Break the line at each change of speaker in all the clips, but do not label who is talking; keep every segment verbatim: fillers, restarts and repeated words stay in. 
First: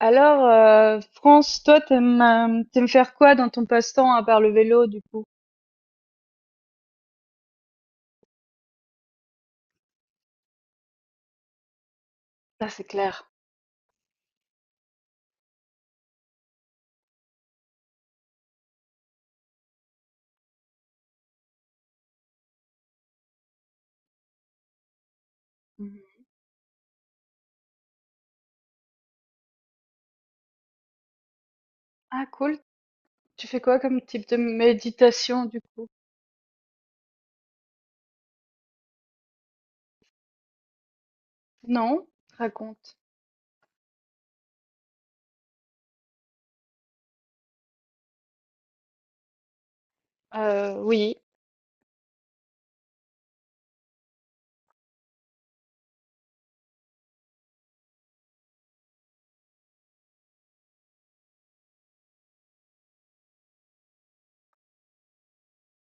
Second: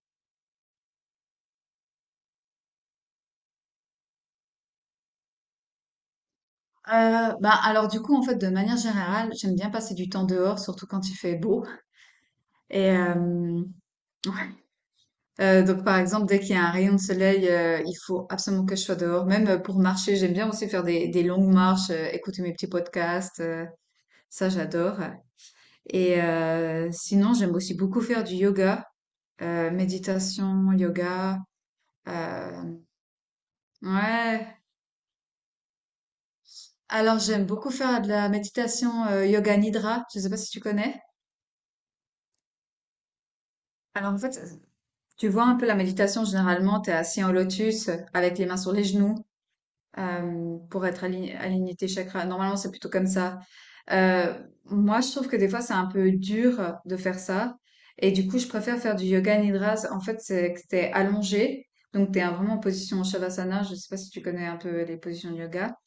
Alors, euh, France, toi, t'aimes, euh, t'aimes faire quoi dans ton passe-temps à part le vélo, du coup?
Euh, bah alors du coup en fait de manière générale j'aime bien passer du temps dehors surtout quand il fait beau
Ah, c'est
et
clair.
euh, ouais. Euh, donc par exemple dès qu'il y a un rayon de soleil euh, il faut absolument que je sois dehors, même euh, pour marcher. J'aime bien aussi faire des, des longues marches, euh, écouter mes petits podcasts, euh, ça j'adore.
Mhm.
Et euh, sinon j'aime aussi beaucoup faire du yoga, euh, méditation yoga,
Ah, cool.
euh,
Tu fais quoi comme type de
ouais.
méditation, du coup?
Alors j'aime beaucoup faire de la méditation euh, yoga nidra, je sais pas si tu connais.
Non? Raconte.
Alors en fait, tu vois un peu la méditation, généralement tu es assis en lotus euh, avec les mains sur les genoux euh,
Euh,
pour être
oui.
aligné, aligné tes chakras. Normalement, c'est plutôt comme ça. Euh, moi, je trouve que des fois, c'est un peu dur de faire ça. Et du coup, je préfère faire du yoga nidra. En fait, c'est que t'es allongé. Donc, t'es vraiment en position Shavasana. Je sais pas si tu connais un peu les positions de yoga.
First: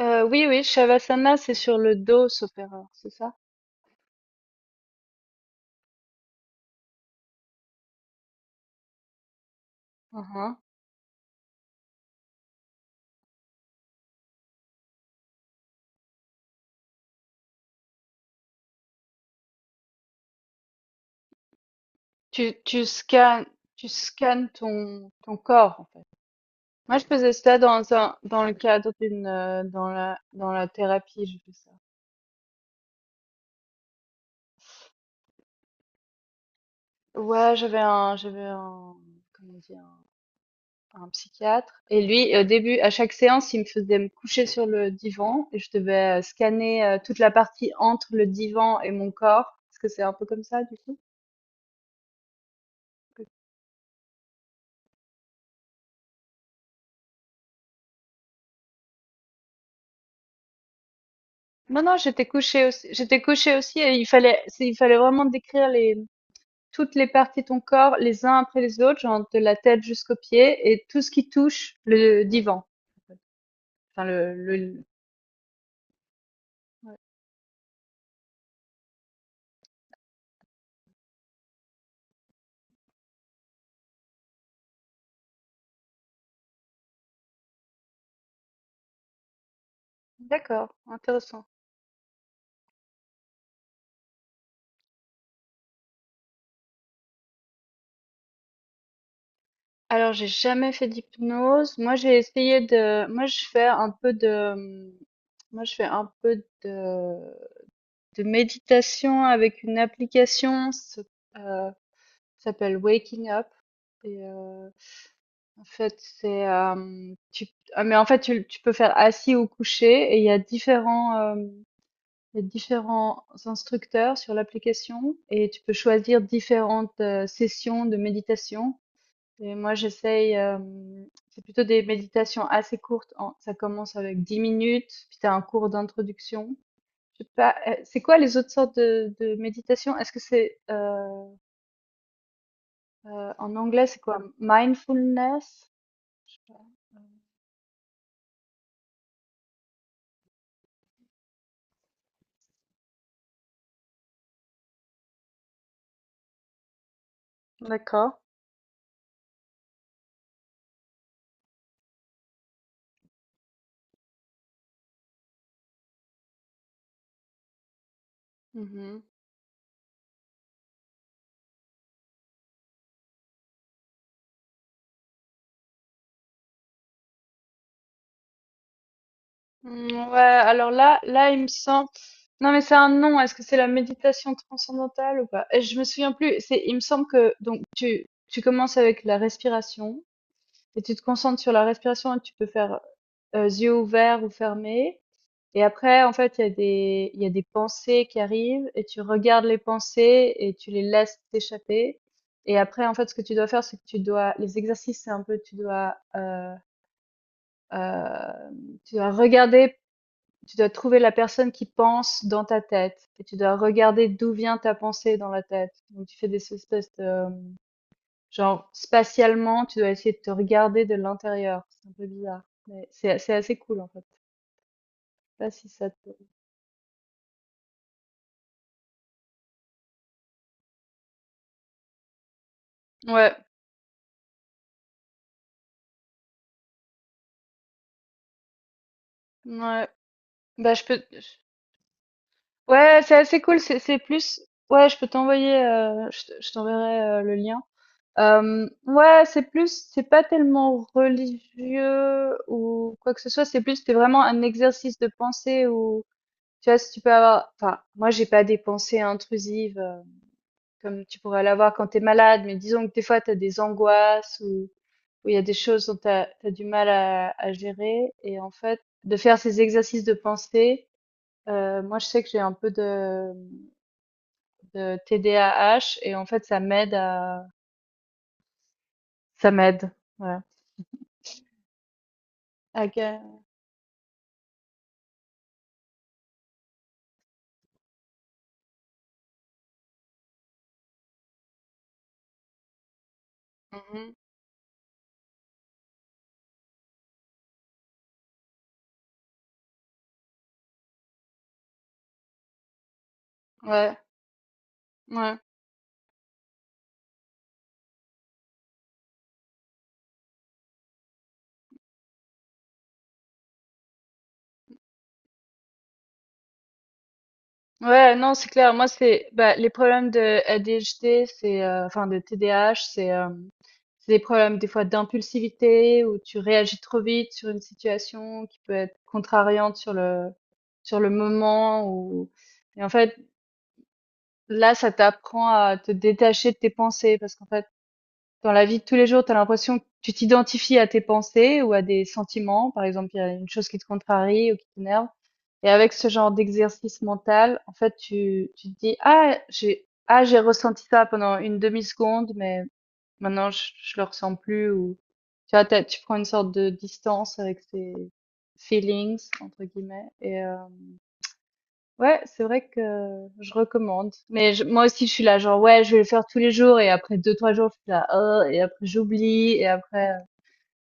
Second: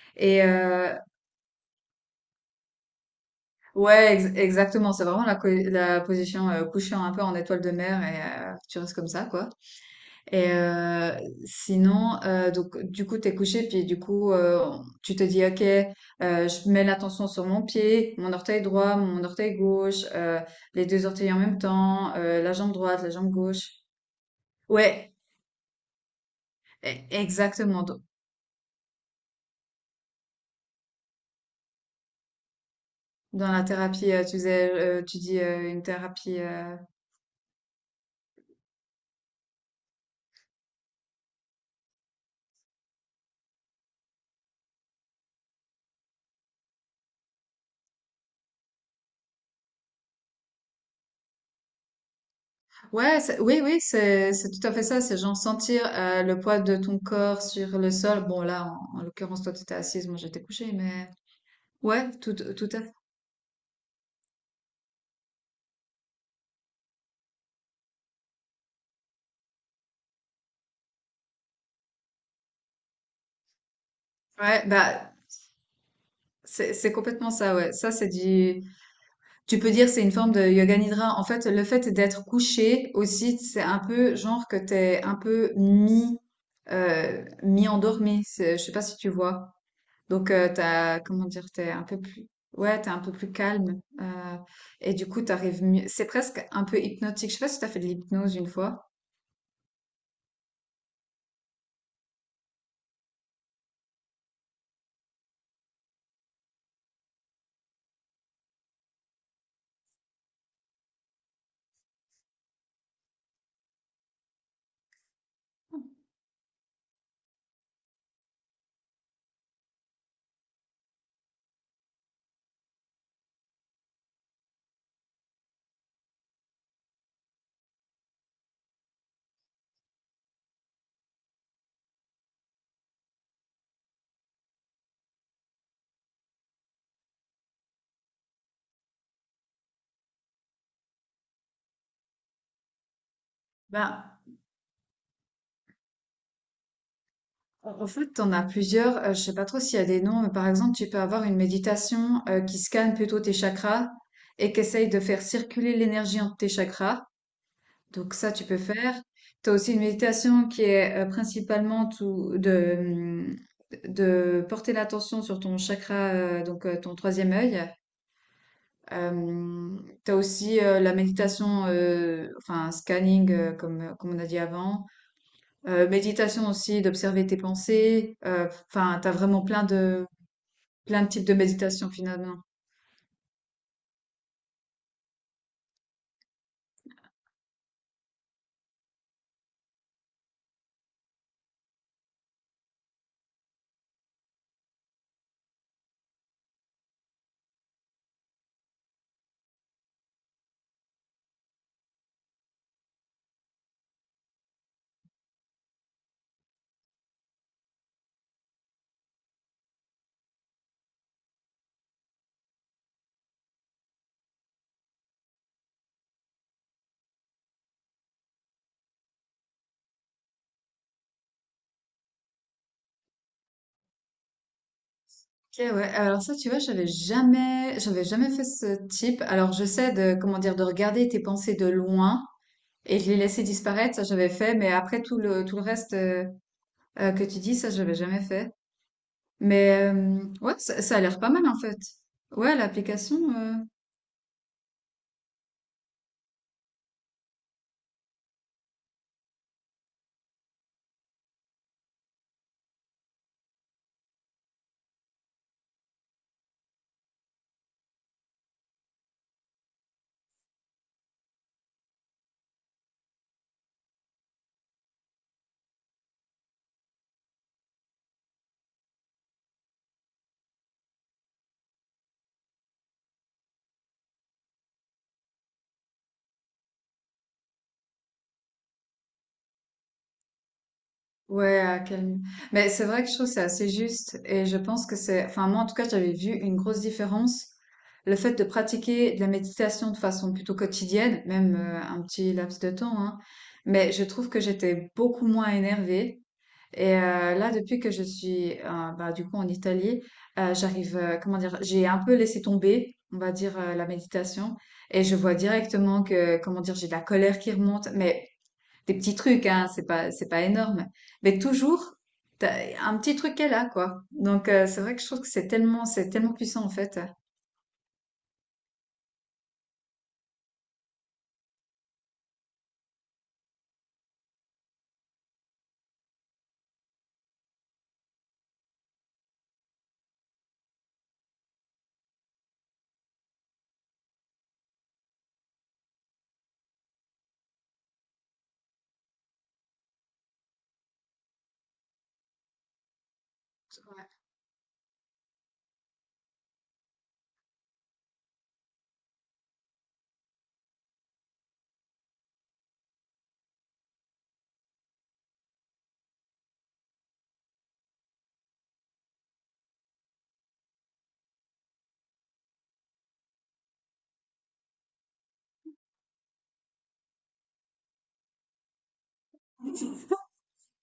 Euh,
Et
oui, oui,
euh,
Shavasana, c'est sur le dos, sauf erreur, c'est ça?
ouais, ex- exactement. C'est vraiment la, co- la position euh, couchée, un peu en étoile de mer, et euh, tu restes comme ça, quoi. Et
Mhm.
euh, sinon, euh, donc du coup, t'es couché, puis du coup, euh, tu te dis, ok, euh, je mets l'attention sur mon pied, mon orteil droit, mon orteil gauche, euh, les deux orteils en même temps, euh,
Tu,
la jambe
tu
droite, la jambe
scannes,
gauche.
tu scannes ton,
Ouais,
ton corps, en fait. Moi, je
e-
faisais ça
exactement.
dans
Dans
un, dans le cadre d'une, euh, dans la, dans la thérapie, je fais ça.
dans la thérapie, euh, tu disais, euh, tu dis euh, une thérapie. euh,
Ouais, j'avais un, j'avais un, comment dire, un psychiatre. Et lui, au début, à chaque séance, il me faisait me coucher sur le divan et je devais euh, scanner euh, toute la partie entre le divan et mon corps. Est-ce que c'est un peu comme ça, du coup?
Ouais, c'est- oui, oui, c'est c'est tout à fait ça. C'est genre sentir euh, le poids de ton corps sur le sol. Bon, là, en, en l'occurrence, toi, tu étais assise, moi, j'étais couchée, mais
Non, non,
ouais,
j'étais
tout,
couchée
tout à
aussi.
fait.
J'étais couchée aussi et il fallait, c'est- il fallait vraiment décrire les, toutes les parties de ton corps, les uns après les autres, genre de la tête jusqu'aux pieds et tout ce qui touche le divan. Enfin, le,
Ouais,
le...
bah, C'est, c'est
ouais.
complètement ça, ouais. Ça, c'est du, tu peux dire, c'est une forme de yoga nidra. En fait, le fait d'être couché aussi, c'est un peu genre que t'es un peu mi, euh, mi-endormi. C'est- Je sais pas si tu vois. Donc, euh,
D'accord,
t'as, comment dire,
intéressant.
t'es un peu plus, ouais, t'es un peu plus calme. Euh, et du coup, t'arrives mieux. C'est presque un peu hypnotique. Je sais pas si t'as fait de l'hypnose une fois.
Alors, j'ai jamais fait d'hypnose. Moi, j'ai essayé de, moi, je fais un peu de, moi, je fais un peu de, de méditation avec une application, ça euh, s'appelle Waking Up. Et, euh, en fait, c'est, euh, tu, ah, Mais en fait, tu, tu peux faire assis ou couché et il y a différents, euh, il y a différents instructeurs sur l'application et tu peux choisir différentes euh, sessions de méditation. Et moi, j'essaye, hem, c'est plutôt des méditations assez courtes en ça commence avec dix minutes, puis tu as un cours d'introduction. Je sais pas, heu, c'est quoi les autres sortes de de méditation? Est-ce que c'est, heu heu, en anglais, c'est
Ben,
quoi? Mindfulness?
En en fait, t'en as plusieurs. Euh, je sais pas trop s'il y a des noms, mais par exemple, tu peux avoir une méditation euh, qui scanne plutôt tes chakras et qui essaye de faire circuler l'énergie entre tes chakras.
D'accord.
Donc ça, tu peux faire. Tu as aussi une méditation qui est euh, principalement tout, de, mm, de porter l'attention sur ton chakra, euh, donc euh, ton troisième œil.
Mmh, mh.
Euh, tu as aussi euh, la méditation, euh, enfin scanning, euh, comme, comme on a dit avant. Euh, méditation aussi, d'observer tes pensées. Euh, Enfin, t'as vraiment plein de
Mmh, ouais, alors là
plein de types
là,
de
il me semble
méditation finalement.
non, mais c'est un nom. Est-ce que c'est la méditation transcendantale ou pas? Et je me souviens plus. C'est, il me semble que donc tu tu commences avec la respiration. Et tu te concentres sur la respiration et tu peux faire, heu, yeux ouverts ou fermés, et après en fait il y a des il y a des pensées qui arrivent et tu regardes les pensées et tu les laisses t'échapper. Et après en fait ce que tu dois faire, c'est que tu dois les exercices, c'est un peu tu dois, heu heu, tu dois regarder, tu dois trouver la personne qui pense dans ta tête et tu dois regarder d'où vient ta pensée dans la tête. Donc tu fais des espèces de... Genre, spatialement, tu dois essayer de te regarder de l'intérieur. C'est un peu bizarre. Mais c'est c'est assez cool, en fait. Je sais pas
Ok,
si
ouais.
ça te...
Alors ça, tu vois, j'avais jamais, j'avais jamais fait ce type. Alors je sais de comment dire, de regarder tes pensées de loin et de les
Ouais,
laisser disparaître. Ça, j'avais fait, mais après tout le tout le reste euh, euh, que tu dis, ça, j'avais jamais fait.
ouais.
Mais euh, ouais,
Bah,
ça,
je
ça a
peux...
l'air
je-
pas mal en fait. Ouais,
Ouais, c'est
l'application.
assez
euh,
cool. C'est c'est plus... Ouais, je peux t'envoyer... euh, je te- je t'enverrai euh, le lien. Euh, ouais, c'est plus... C'est pas tellement religieux ou quoi que ce soit. C'est plus... C'est vraiment un exercice de pensée où... Tu vois, si tu peux avoir... Enfin, moi, j'ai pas des pensées intrusives, euh, comme tu pourrais l'avoir quand tu es malade, mais disons que des fois tu as des angoisses ou où il y a des choses dont tu as, du mal à, à gérer. Et en fait, de faire ces exercices de pensée, euh, moi je sais que j'ai un peu de, de T D A H et en fait ça m'aide à... Ça m'aide. Ouais.
Ouais, à calmer. Mais c'est
Ok.
vrai que je trouve que c'est assez juste et je pense que c'est, enfin moi en tout cas j'avais vu une grosse différence. Le fait de pratiquer de la méditation de façon plutôt quotidienne, même euh, un petit laps de temps, hein, mais je
Mhm.
trouve que j'étais beaucoup moins énervée. Et euh, là, depuis que je suis euh, bah, du coup en Italie, euh, j'arrive, euh, comment dire, j'ai un peu laissé tomber, on va dire, euh, la
Ouais.
méditation. Et je vois
Ouais.
directement que, comment dire, j'ai de la colère qui remonte, mais des petits trucs, hein, c'est pas, c'est pas énorme. Mais toujours, t'as un petit truc qu'elle a, quoi. Donc, euh, c'est vrai que je trouve que c'est tellement, c'est tellement puissant, en fait.
Ouais, non, c'est clair. Moi, c'est bah, les problèmes de A D H D, c'est euh, enfin de T D A H, c'est euh, c'est des problèmes des fois d'impulsivité où tu réagis trop vite sur une situation qui peut être contrariante sur le sur le moment ou, et en fait là, ça t'apprend à te détacher de tes pensées parce qu'en fait dans la vie de tous les jours, tu as l'impression que tu t'identifies à tes pensées ou à des sentiments. Par exemple, il y a une chose qui te contrarie ou qui t'énerve. Et avec ce genre d'exercice mental, en fait, tu, tu te dis, ah, j'ai, ah, j'ai ressenti ça pendant une demi-seconde, mais maintenant, je, je le ressens plus, ou tu vois, t'as- tu prends une sorte de distance avec ces feelings, entre guillemets, et, euh, ouais, c'est vrai que je recommande. Mais je- moi aussi, je suis là, genre, ouais, je vais le faire tous les jours. Et après deux, trois jours, je suis là, oh, et après j'oublie. Et après,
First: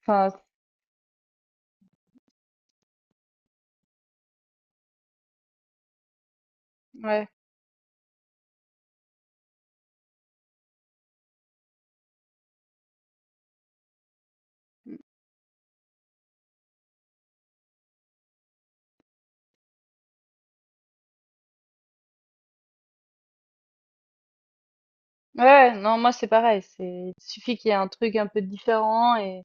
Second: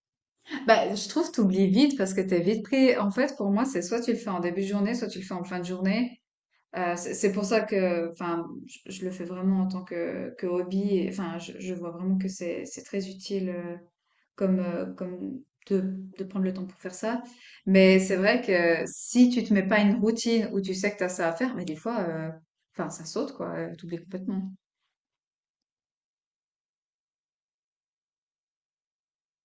enfin,
Bah, je trouve que tu oublies vite parce que t'es vite pris. En fait, pour moi, c'est soit tu le fais en début de journée, soit tu le fais en fin de journée. Euh, c'est
ouais.
c'est pour ça que, enfin, je, je le fais vraiment en tant que, que hobby. Et, enfin, je, je vois vraiment que c'est c'est très utile euh, comme, euh, comme de, de prendre le temps pour faire ça. Mais c'est vrai que si tu te mets pas une routine où tu sais que tu as ça à faire, mais des fois, euh, enfin, ça saute, quoi. euh, T'oublies complètement.
Ouais, non, moi c'est pareil. C'est, il suffit qu'il y ait un truc un peu différent. Et,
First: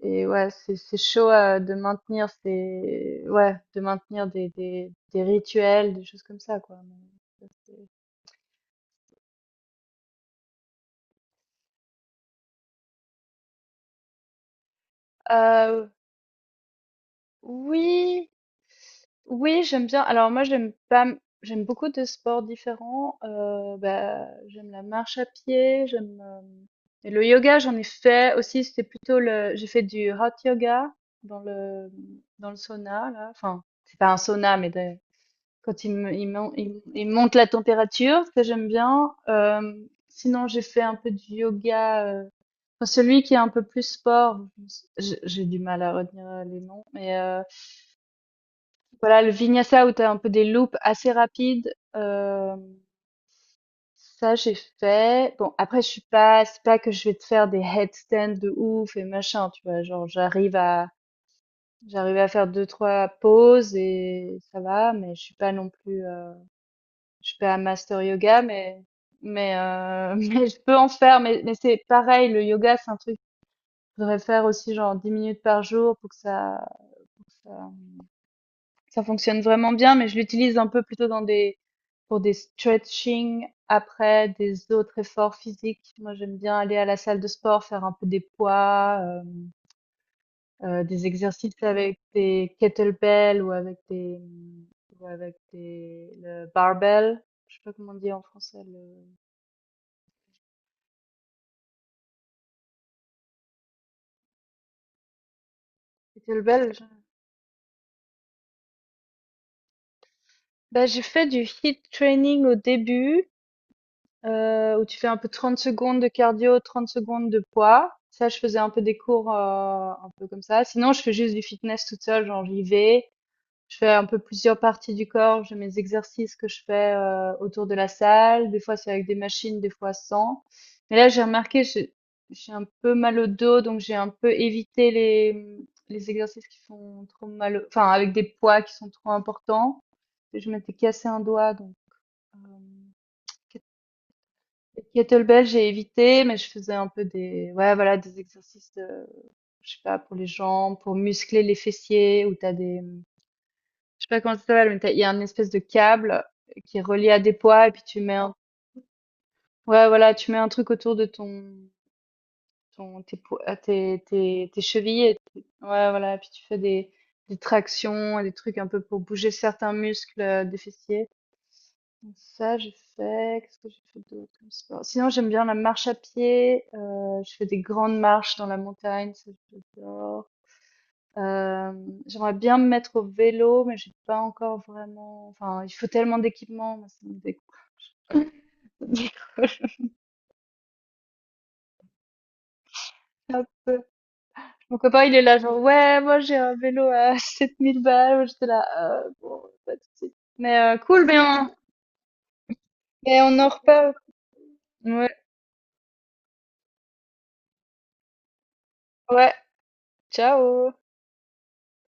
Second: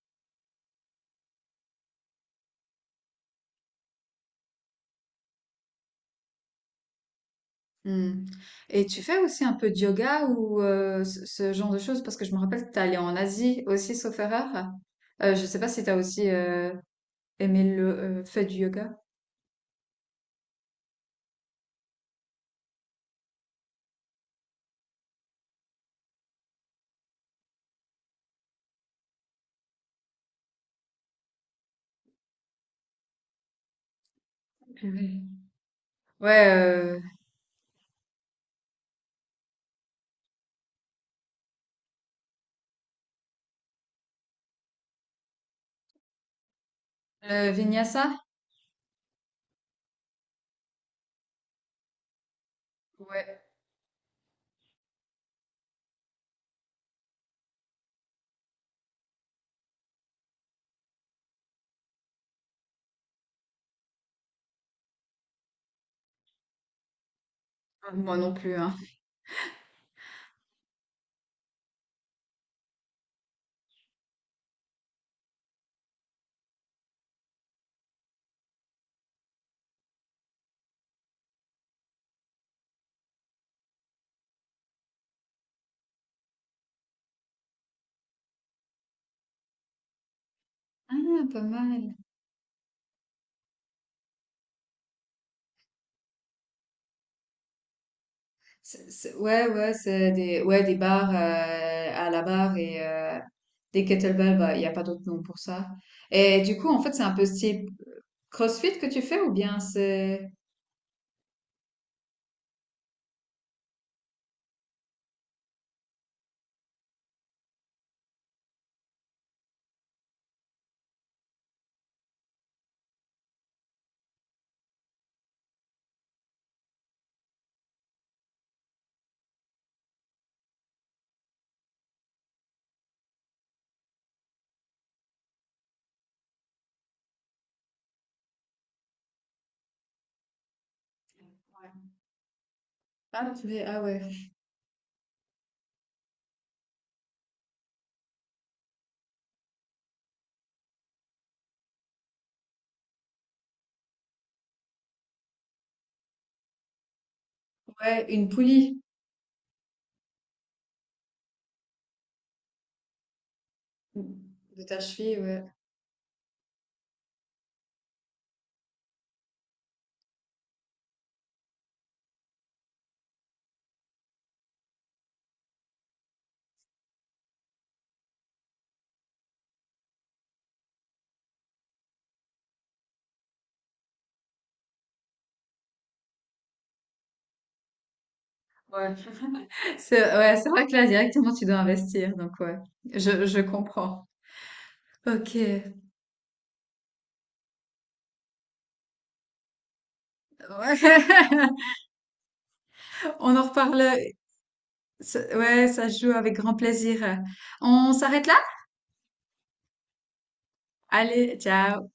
Et ouais, c'est, c'est chaud euh, de maintenir ces, ouais, de maintenir des, des, des rituels, des choses comme ça, quoi. Mais ça, c'est-
Hmm. Et tu fais aussi un peu de yoga ou euh, ce, ce genre de choses? Parce que je me rappelle que tu allé en Asie aussi, sauf erreur. Euh, je sais pas si
Euh,
tu as aussi euh, aimé le euh,
oui.
fait du yoga.
Oui, j'aime bien. Alors moi, j'aime pas, m- j'aime beaucoup de sports différents. Euh, bah, j'aime la marche à pied, j'aime euh, et le yoga, j'en ai fait aussi. C'était plutôt le, j'ai fait du hot yoga dans le dans le sauna là. Enfin, c'est pas un sauna, mais des- quand il me, il,
Ouais,
mon- il-
euh,
il monte la température, ça j'aime bien. Euh, sinon, j'ai fait un peu du yoga, euh, enfin, celui qui est un peu plus sport. Je- j'ai du mal à retenir euh, les noms, mais
euh, Vinyasa?
voilà, le vinyasa où tu as un peu des loops assez rapides, euh,
Ouais,
ça j'ai fait. Bon, après je suis pas, c'est pas que je vais te faire des headstands de ouf et machin, tu vois, genre j'arrive à j'arrive à faire deux trois pauses et ça va, mais je suis pas non plus euh, je suis pas un
ah,
master
moi non
yoga,
plus, hein.
mais mais euh, mais je peux en faire, mais mais c'est pareil, le yoga c'est un truc que je devrais faire aussi genre dix minutes par jour pour que ça, pour que ça ça fonctionne vraiment bien, mais je l'utilise un peu plutôt dans des, pour des stretching après des autres efforts physiques. Moi, j'aime bien aller à la salle de sport, faire un peu des poids, euh, euh, des
Ah, pas
exercices
mal.
avec des kettlebells ou avec des, ou avec des, le barbell. Je sais pas comment on dit en français,
C'est-
le
c'est- ouais, ouais, c'est des, ouais, des barres euh, à la barre et euh, des kettlebells, bah, il n'y a pas d'autre nom pour ça. Et du
kettlebell.
coup, en
je-
fait, c'est un peu style euh, CrossFit que tu fais ou bien c'est...
Bah, j'ai fait du hit training au début, heu, où tu fais un peu trente secondes de cardio, trente secondes de poids. Ça, je faisais un peu des cours, heu, un peu comme ça. Sinon, je fais juste du fitness toute seule, genre j'y vais, je fais un peu plusieurs parties du corps, j'ai mes exercices que je fais, heu, autour de la salle. Des fois, c'est avec des machines, des fois sans. Mais là, j'ai remarqué, j'ai j'ai un peu mal au dos, donc j'ai un peu évité les, mmh, les exercices qui font trop mal au, enfin avec des poids qui sont trop importants. Je m'étais cassé un doigt
Ouais.
donc, hem
Ah, tu fais- ah ouais.
les kettlebells, j'ai évité, mais je faisais un peu des, ouais, voilà, des exercices, euh, je sais pas, pour les jambes, pour muscler les fessiers, où t'as des, je sais pas comment ça s'appelle, mais t'as- il y a une espèce de câble qui est relié à des poids, et puis tu
Ouais,
mets
une
un,
poulie
ouais, voilà, tu mets un truc autour de ton, ton, tes, po- à tes, tes, tes
de ta
chevilles, et
cheville,
tu-
ouais.
ouais, voilà, puis tu fais des, des tractions, et des trucs un peu pour bouger certains muscles euh, des fessiers. Donc ça, j'ai fait. Qu'est-ce que j'ai fait d'autre comme sport? Sinon, j'aime bien la marche à pied. Euh, je fais des grandes marches dans la montagne, ça j'adore. Euh, J'aimerais bien me mettre au vélo, mais j'ai pas encore vraiment. Enfin, il faut tellement d'équipement, moi, ça me décou- ça
Ouais. C'est, ouais, c'est vrai que là, directement, tu dois investir, donc ouais, je, je
un peu.
comprends.
Mon copain, il est là, genre,
Ok.
ouais, moi j'ai un vélo à sept mille balles. Moi, j'étais là, euh, bon, pas de suite. Mais euh, cool, mais
Ouais.
on, mais
On
on
en
en
reparle.
reparle. Ouais,
Ça- Ouais, ça se joue avec grand plaisir. On s'arrête là?
ouais, ciao.
Allez, ciao.